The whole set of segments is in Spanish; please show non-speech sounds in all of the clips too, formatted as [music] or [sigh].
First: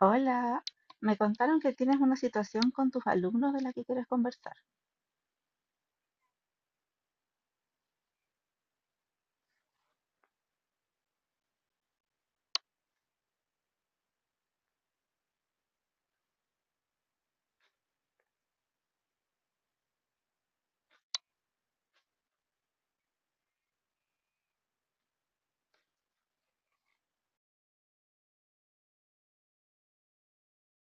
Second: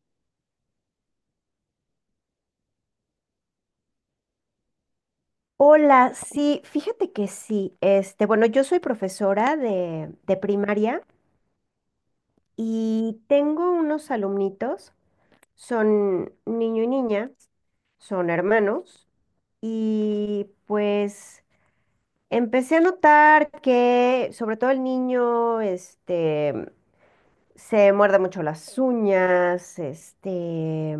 Hola, me contaron que tienes una situación con tus alumnos de la que quieres conversar. Hola, sí, fíjate que sí. Bueno, yo soy profesora de primaria y tengo unos alumnitos, son niño y niña, son hermanos, y pues empecé a notar que sobre todo el niño, se muerde mucho las uñas,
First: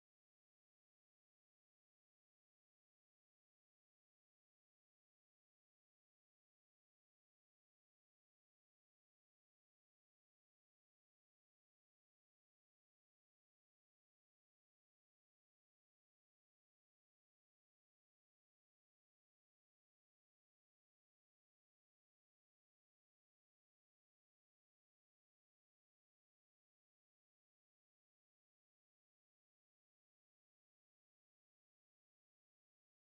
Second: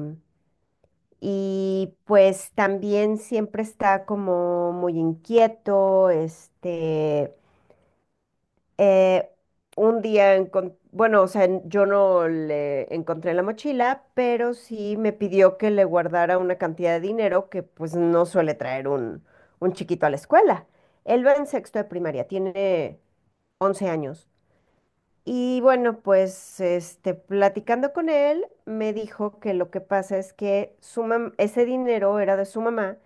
y pues también siempre está como muy inquieto, Eh, un día, bueno, o sea, yo no le encontré la mochila, pero sí me pidió que le guardara una cantidad de dinero que pues no suele traer un chiquito a la escuela. Él va en sexto de primaria, tiene 11 años. Y bueno, pues platicando con él, me dijo que lo que pasa es que su ese dinero era de su mamá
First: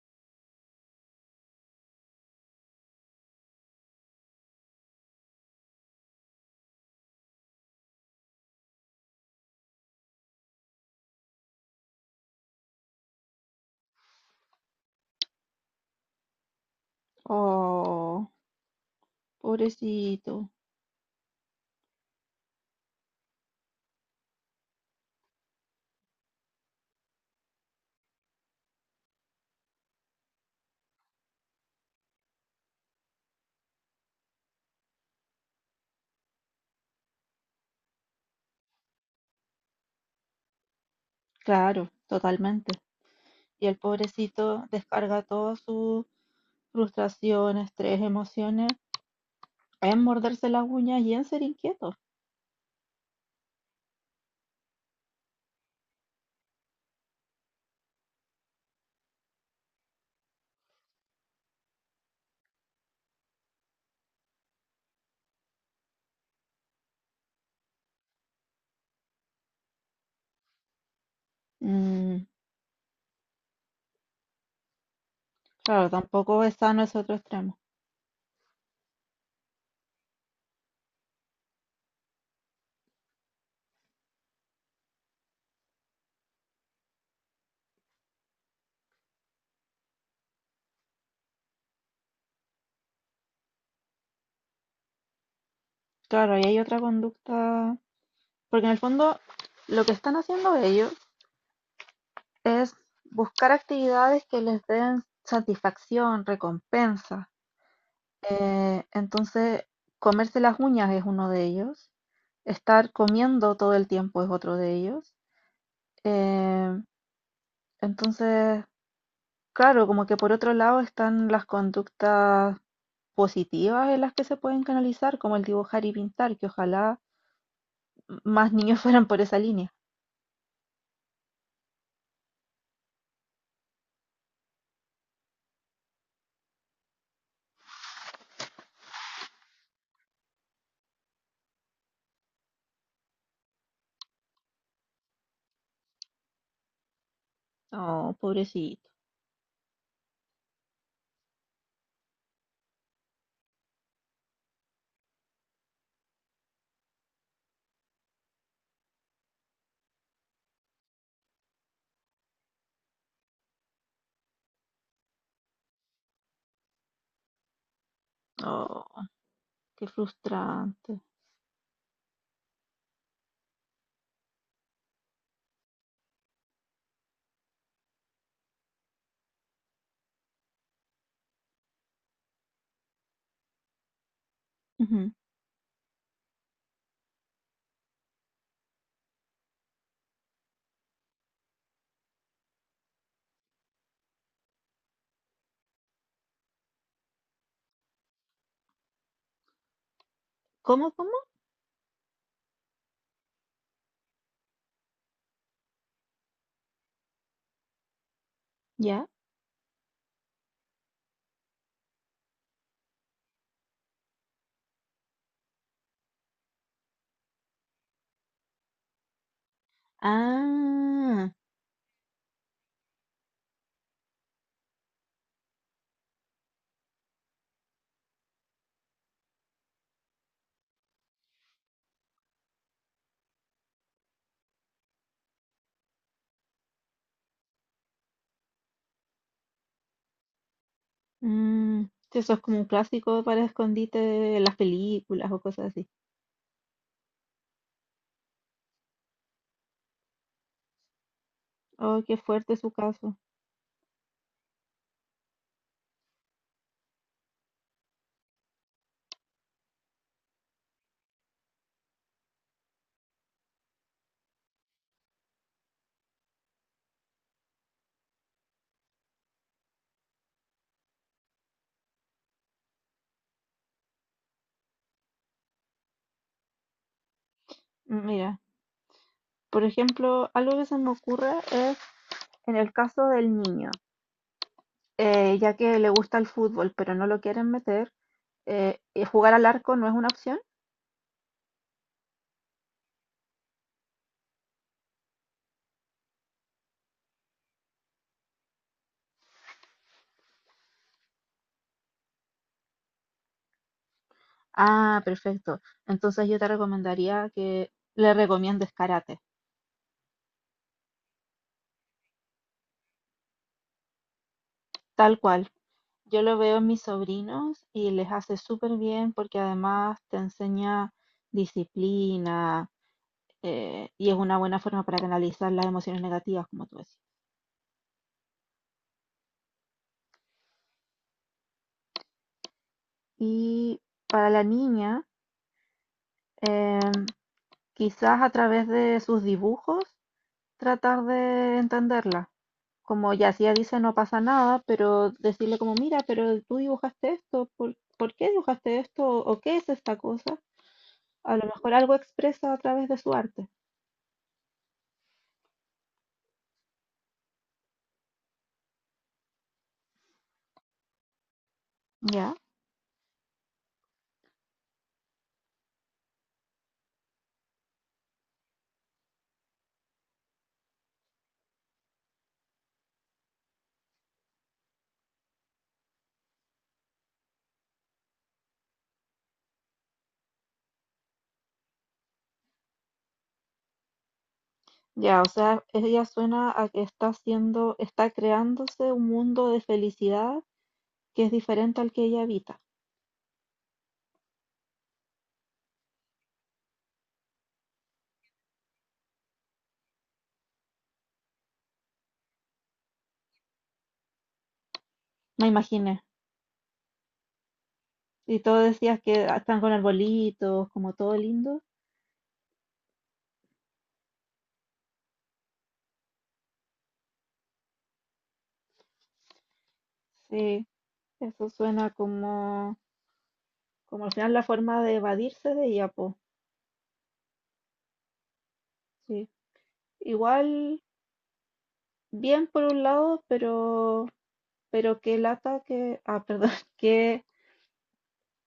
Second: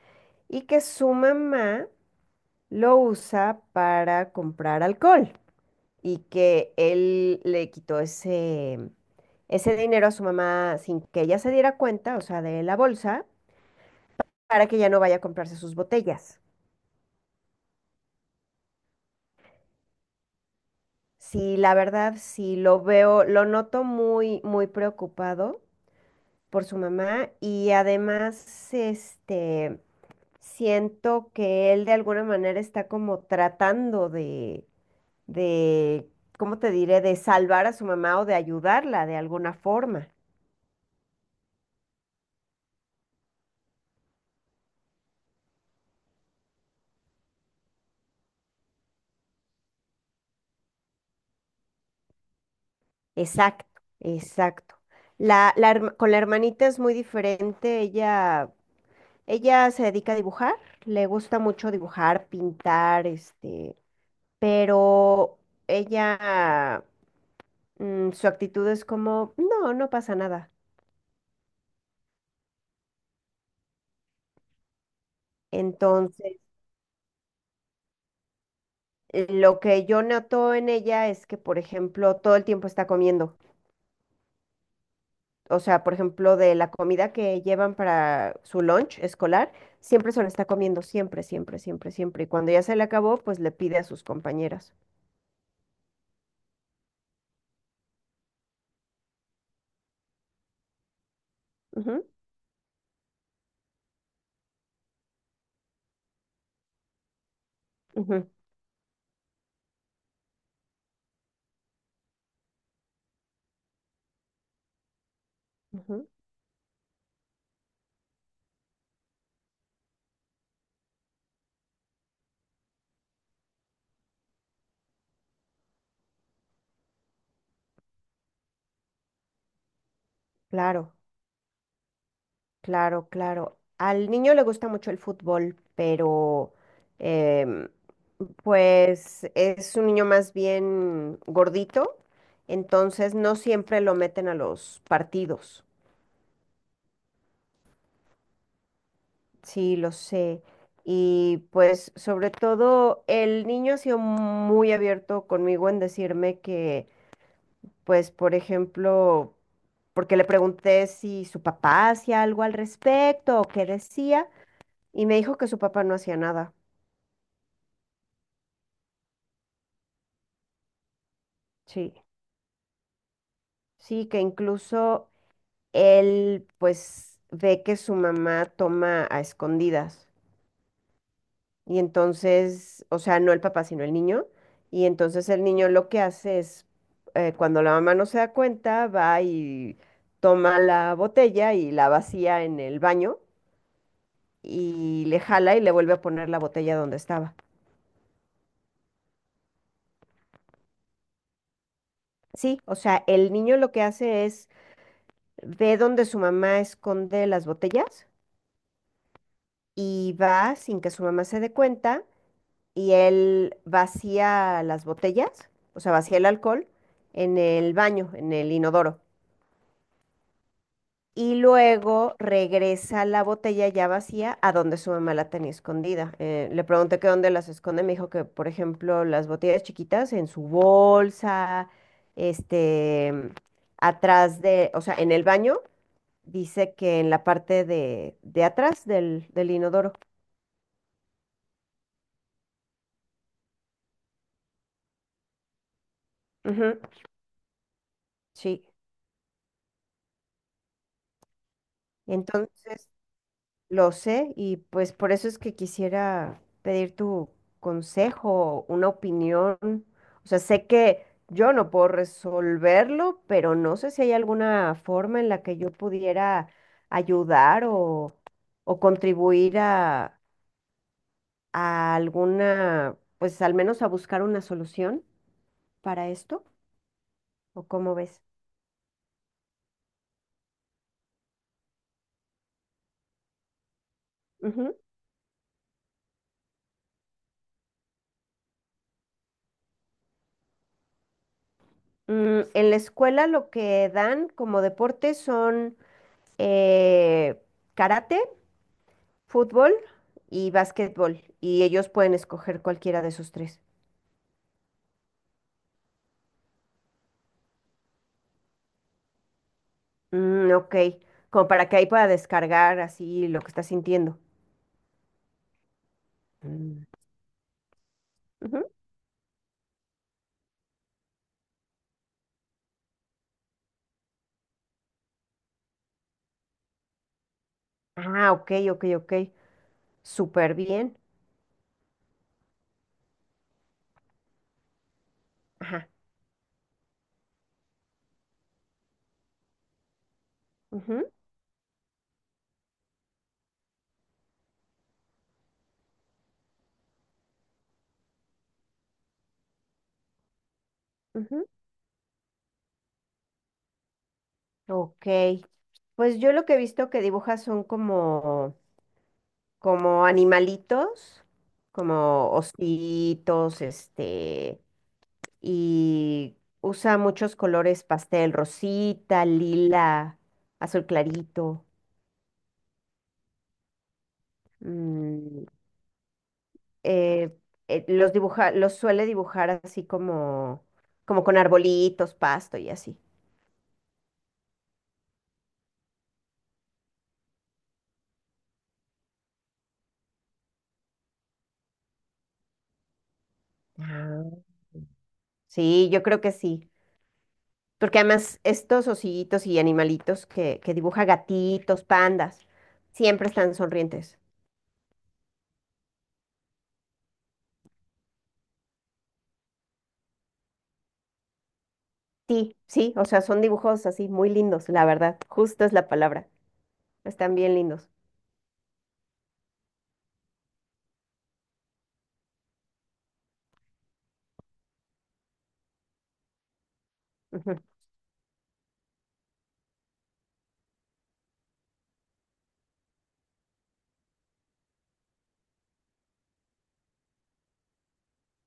y que su mamá lo usa para comprar alcohol y que él le quitó ese dinero a su mamá sin que ella se diera cuenta, o sea, de la bolsa, para que ya no vaya a comprarse sus botellas. Oh, pobrecito. Sí, la verdad, sí lo veo, lo noto muy, muy preocupado por su mamá y además, siento que él de alguna manera está como tratando de, ¿cómo te diré?, de salvar a su mamá o de ayudarla de alguna forma. Claro, totalmente. Y el pobrecito descarga toda su frustración, estrés, emociones en morderse las uñas y en ser inquieto. Exacto, exacto. Con la hermanita es muy diferente. Ella se dedica a dibujar, le gusta mucho dibujar, pintar, pero ella, su actitud es como, no, no pasa nada. Mm, claro, Entonces, tampoco es sano ese otro extremo. Lo que yo noto en ella es que, por ejemplo, todo el tiempo está comiendo. O sea, por ejemplo, de la comida que llevan para su lunch escolar, siempre se lo está comiendo, siempre, siempre, siempre, siempre. Y cuando ya se le acabó, pues le pide a sus compañeras. Claro, ahí hay otra conducta, porque en el fondo, lo que están haciendo ellos Ujú, es buscar actividades que les den satisfacción, recompensa. ujú, Entonces, comerse las uñas es uno de ellos. Estar comiendo todo el tiempo es otro de ellos. ujú. Eh, entonces, claro, como que por otro lado están las conductas positivas en las que se pueden canalizar, como el dibujar y pintar, que ojalá más niños [laughs] fueran por esa línea. Claro, claro, claro. Al niño le gusta mucho el fútbol, pero em, pues es un niño más bien gordito, entonces no siempre lo meten a los partidos. Oh, pobrecito. Sí, lo sé. Y pues sobre todo el niño ha sido muy abierto conmigo en decirme que, pues por ejemplo, porque le pregunté si su papá hacía algo al respecto o qué decía, y me dijo que su papá no hacía nada. Oh, qué frustrante. Sí, sí, que incluso él pues ve que su mamá toma a escondidas. Y entonces, o sea, no el papá, sino el niño. Y Ujú. entonces el niño lo que hace es, cuando la mamá no se da cuenta, va y toma la botella y la vacía en el baño y le jala y le vuelve a poner la botella donde estaba. ¿Cómo, cómo? Sí, o sea, el niño lo que hace es ve donde su mamá esconde las botellas ¿Ya? y va sin que su mamá se dé cuenta y él vacía las botellas, o sea, vacía el alcohol en el baño, en el inodoro. Ah. Y luego regresa la botella ya vacía a donde su mamá la tenía escondida. Le pregunté que dónde las esconde, me dijo que, por ejemplo, las botellas chiquitas en su bolsa, este, atrás de, o sea, en el baño, dice que en la parte de atrás del inodoro. Mm, sí, eso es como un clásico para escondite de las películas o cosas así. Ujú, sí. Oh, qué fuerte su Entonces, caso. Lo sé y pues por eso es que quisiera pedir tu consejo, una opinión. O sea, sé que yo no puedo resolverlo, pero no sé si hay alguna forma en la que yo pudiera ayudar o contribuir a alguna, pues al menos a buscar una solución para esto, ¿o cómo Mm, ves? mira, por ejemplo, algo que se me ocurre es en el caso del niño, Ujú. Ya que le gusta el fútbol, pero no lo quieren meter, ¿jugar al arco no es una opción? Mm, en la escuela lo que dan como deporte son eh, karate. Fútbol y básquetbol, y ellos pueden escoger cualquiera de esos tres. Ah, perfecto. Entonces yo te recomendaría que le recomiendes karate, Mm, ok, como para que ahí pueda descargar así lo que está sintiendo. tal cual. Yo lo veo en mis Mm. sobrinos y les hace Ujú. súper bien porque además te enseña disciplina, y es una buena forma para canalizar las emociones negativas, como tú decías. Ah, ok, ok, ok. Súper bien. Y para la niña, Ajá. eh, quizás a través de sus dibujos tratar Ujú, de entenderla. Como ya si ella dice no pasa nada, pero decirle como, mira, pero tú dibujaste esto, ¿por qué dibujaste esto? ¿O qué es esta cosa? A lo ujú. mejor algo expresa a través de su arte. Ok. Pues yo lo que he visto que dibujas son como, como animalitos, como Ya, ositos, y usa muchos colores pastel, rosita, lila, azul clarito. mm, eh, los dibuja, los suele dibujar así como, como con arbolitos, pasto y así. ya, o sea, ella suena a que está haciendo, está creándose un mundo de felicidad que es diferente al que ella habita. Ah, sí, yo creo que sí. Porque además estos osillitos y animalitos que dibuja gatitos, pandas, siempre están sonrientes. Me imaginé. Y todo decías que ah, están con arbolitos, como todo lindo. Sí, sí, o sea, son dibujos así muy lindos, la verdad. Justo es la palabra. Están bien lindos. Sí, eso suena como, como al final la forma de evadirse de ella, po. Ujú. Sí. Igual, bien por un lado, pero qué lata que, ah, perdón, [laughs] qué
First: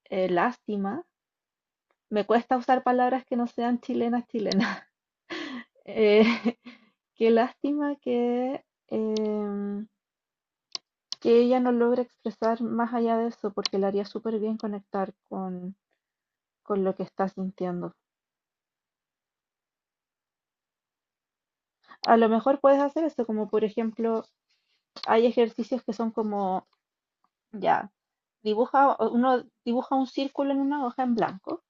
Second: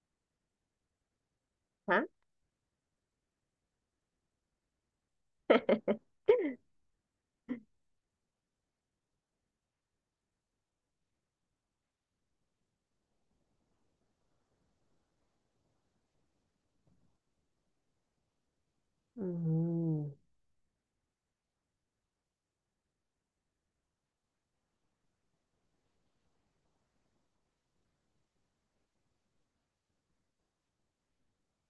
lástima. Ah, Me cuesta usar palabras que no sean chilenas. [laughs] Eh, [laughs] qué lástima que, que ella no logre expresar más allá de eso, porque le haría súper bien conectar con lo que estás sintiendo. mm, A lo mejor puedes hacer esto, como por ejemplo, hay ejercicios que son como, ya, dibuja, o uno dibuja un círculo en una hoja en blanco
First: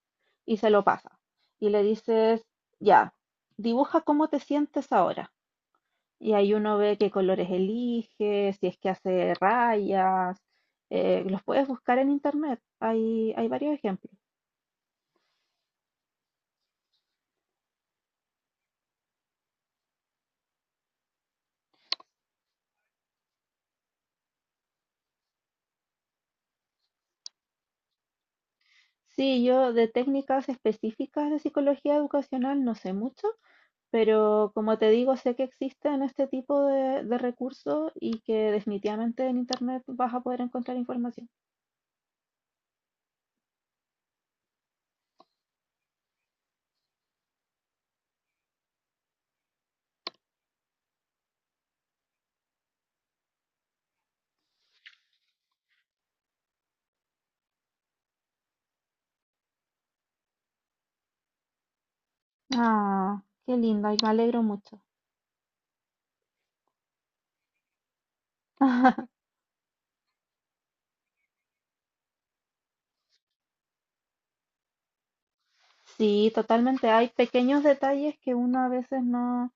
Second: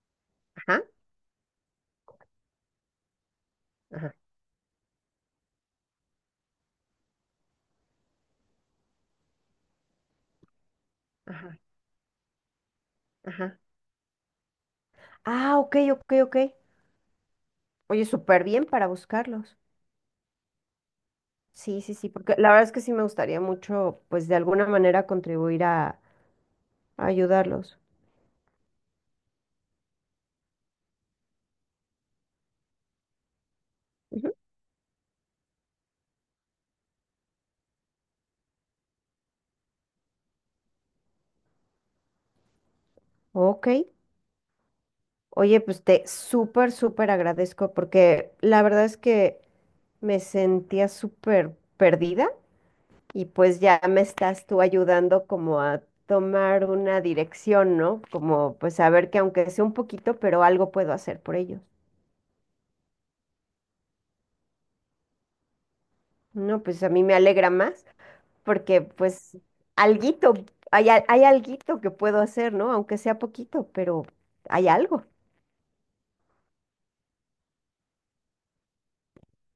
y se lo ajá, pasa. Y le dices, ya, dibuja ajá, cómo te sientes ahora. Y ahí uno ve qué colores elige, si es que hace rayas, los ajá, puedes buscar en internet, hay ajá. varios ejemplos. Ah, ok, ok, ok. Oye, súper bien para buscarlos. Sí, sí, sí, porque la verdad es que sí me gustaría mucho, pues de alguna manera contribuir a ayudarlos. Sí, yo de técnicas específicas de psicología educacional no sé mucho, Ujú. pero como te digo, sé que existen este tipo de recursos y que definitivamente en internet vas a poder encontrar información. Ok. Oye, pues te súper, súper agradezco porque la verdad es que me sentía súper perdida y pues ya me estás tú ayudando como a tomar una dirección, ¿no? Como pues saber que aunque sea un poquito, pero algo puedo hacer por ellos. Ah, qué lindo, y me alegro mucho. No, pues a mí me alegra más porque [laughs] pues alguito, hay alguito que puedo hacer, ¿no? Aunque sea poquito, pero hay algo. Sí, totalmente. Hay pequeños detalles que uno a veces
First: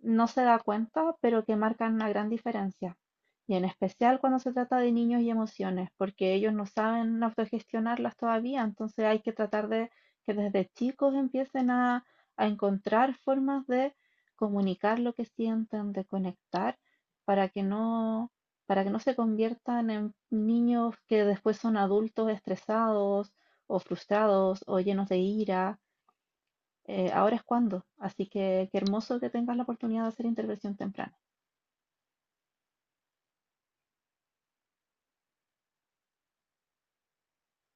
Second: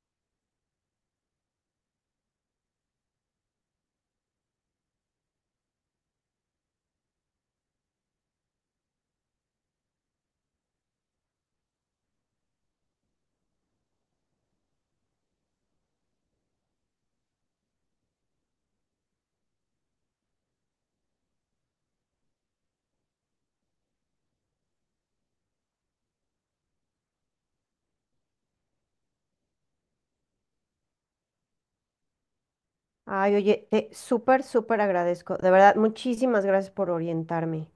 no se da cuenta, pero que marcan una gran diferencia. Y en especial cuando se trata de niños y emociones, porque ellos no saben autogestionarlas todavía, entonces hay que tratar de que desde chicos empiecen a encontrar formas de comunicar lo que sienten, de conectar, para que no, para que no se conviertan en niños que después son adultos estresados o frustrados o llenos de ira, ahora es cuando. Así que qué hermoso que tengas la oportunidad de hacer intervención temprana. Ay, oye, te súper, súper agradezco. De verdad, muchísimas gracias por orientarme.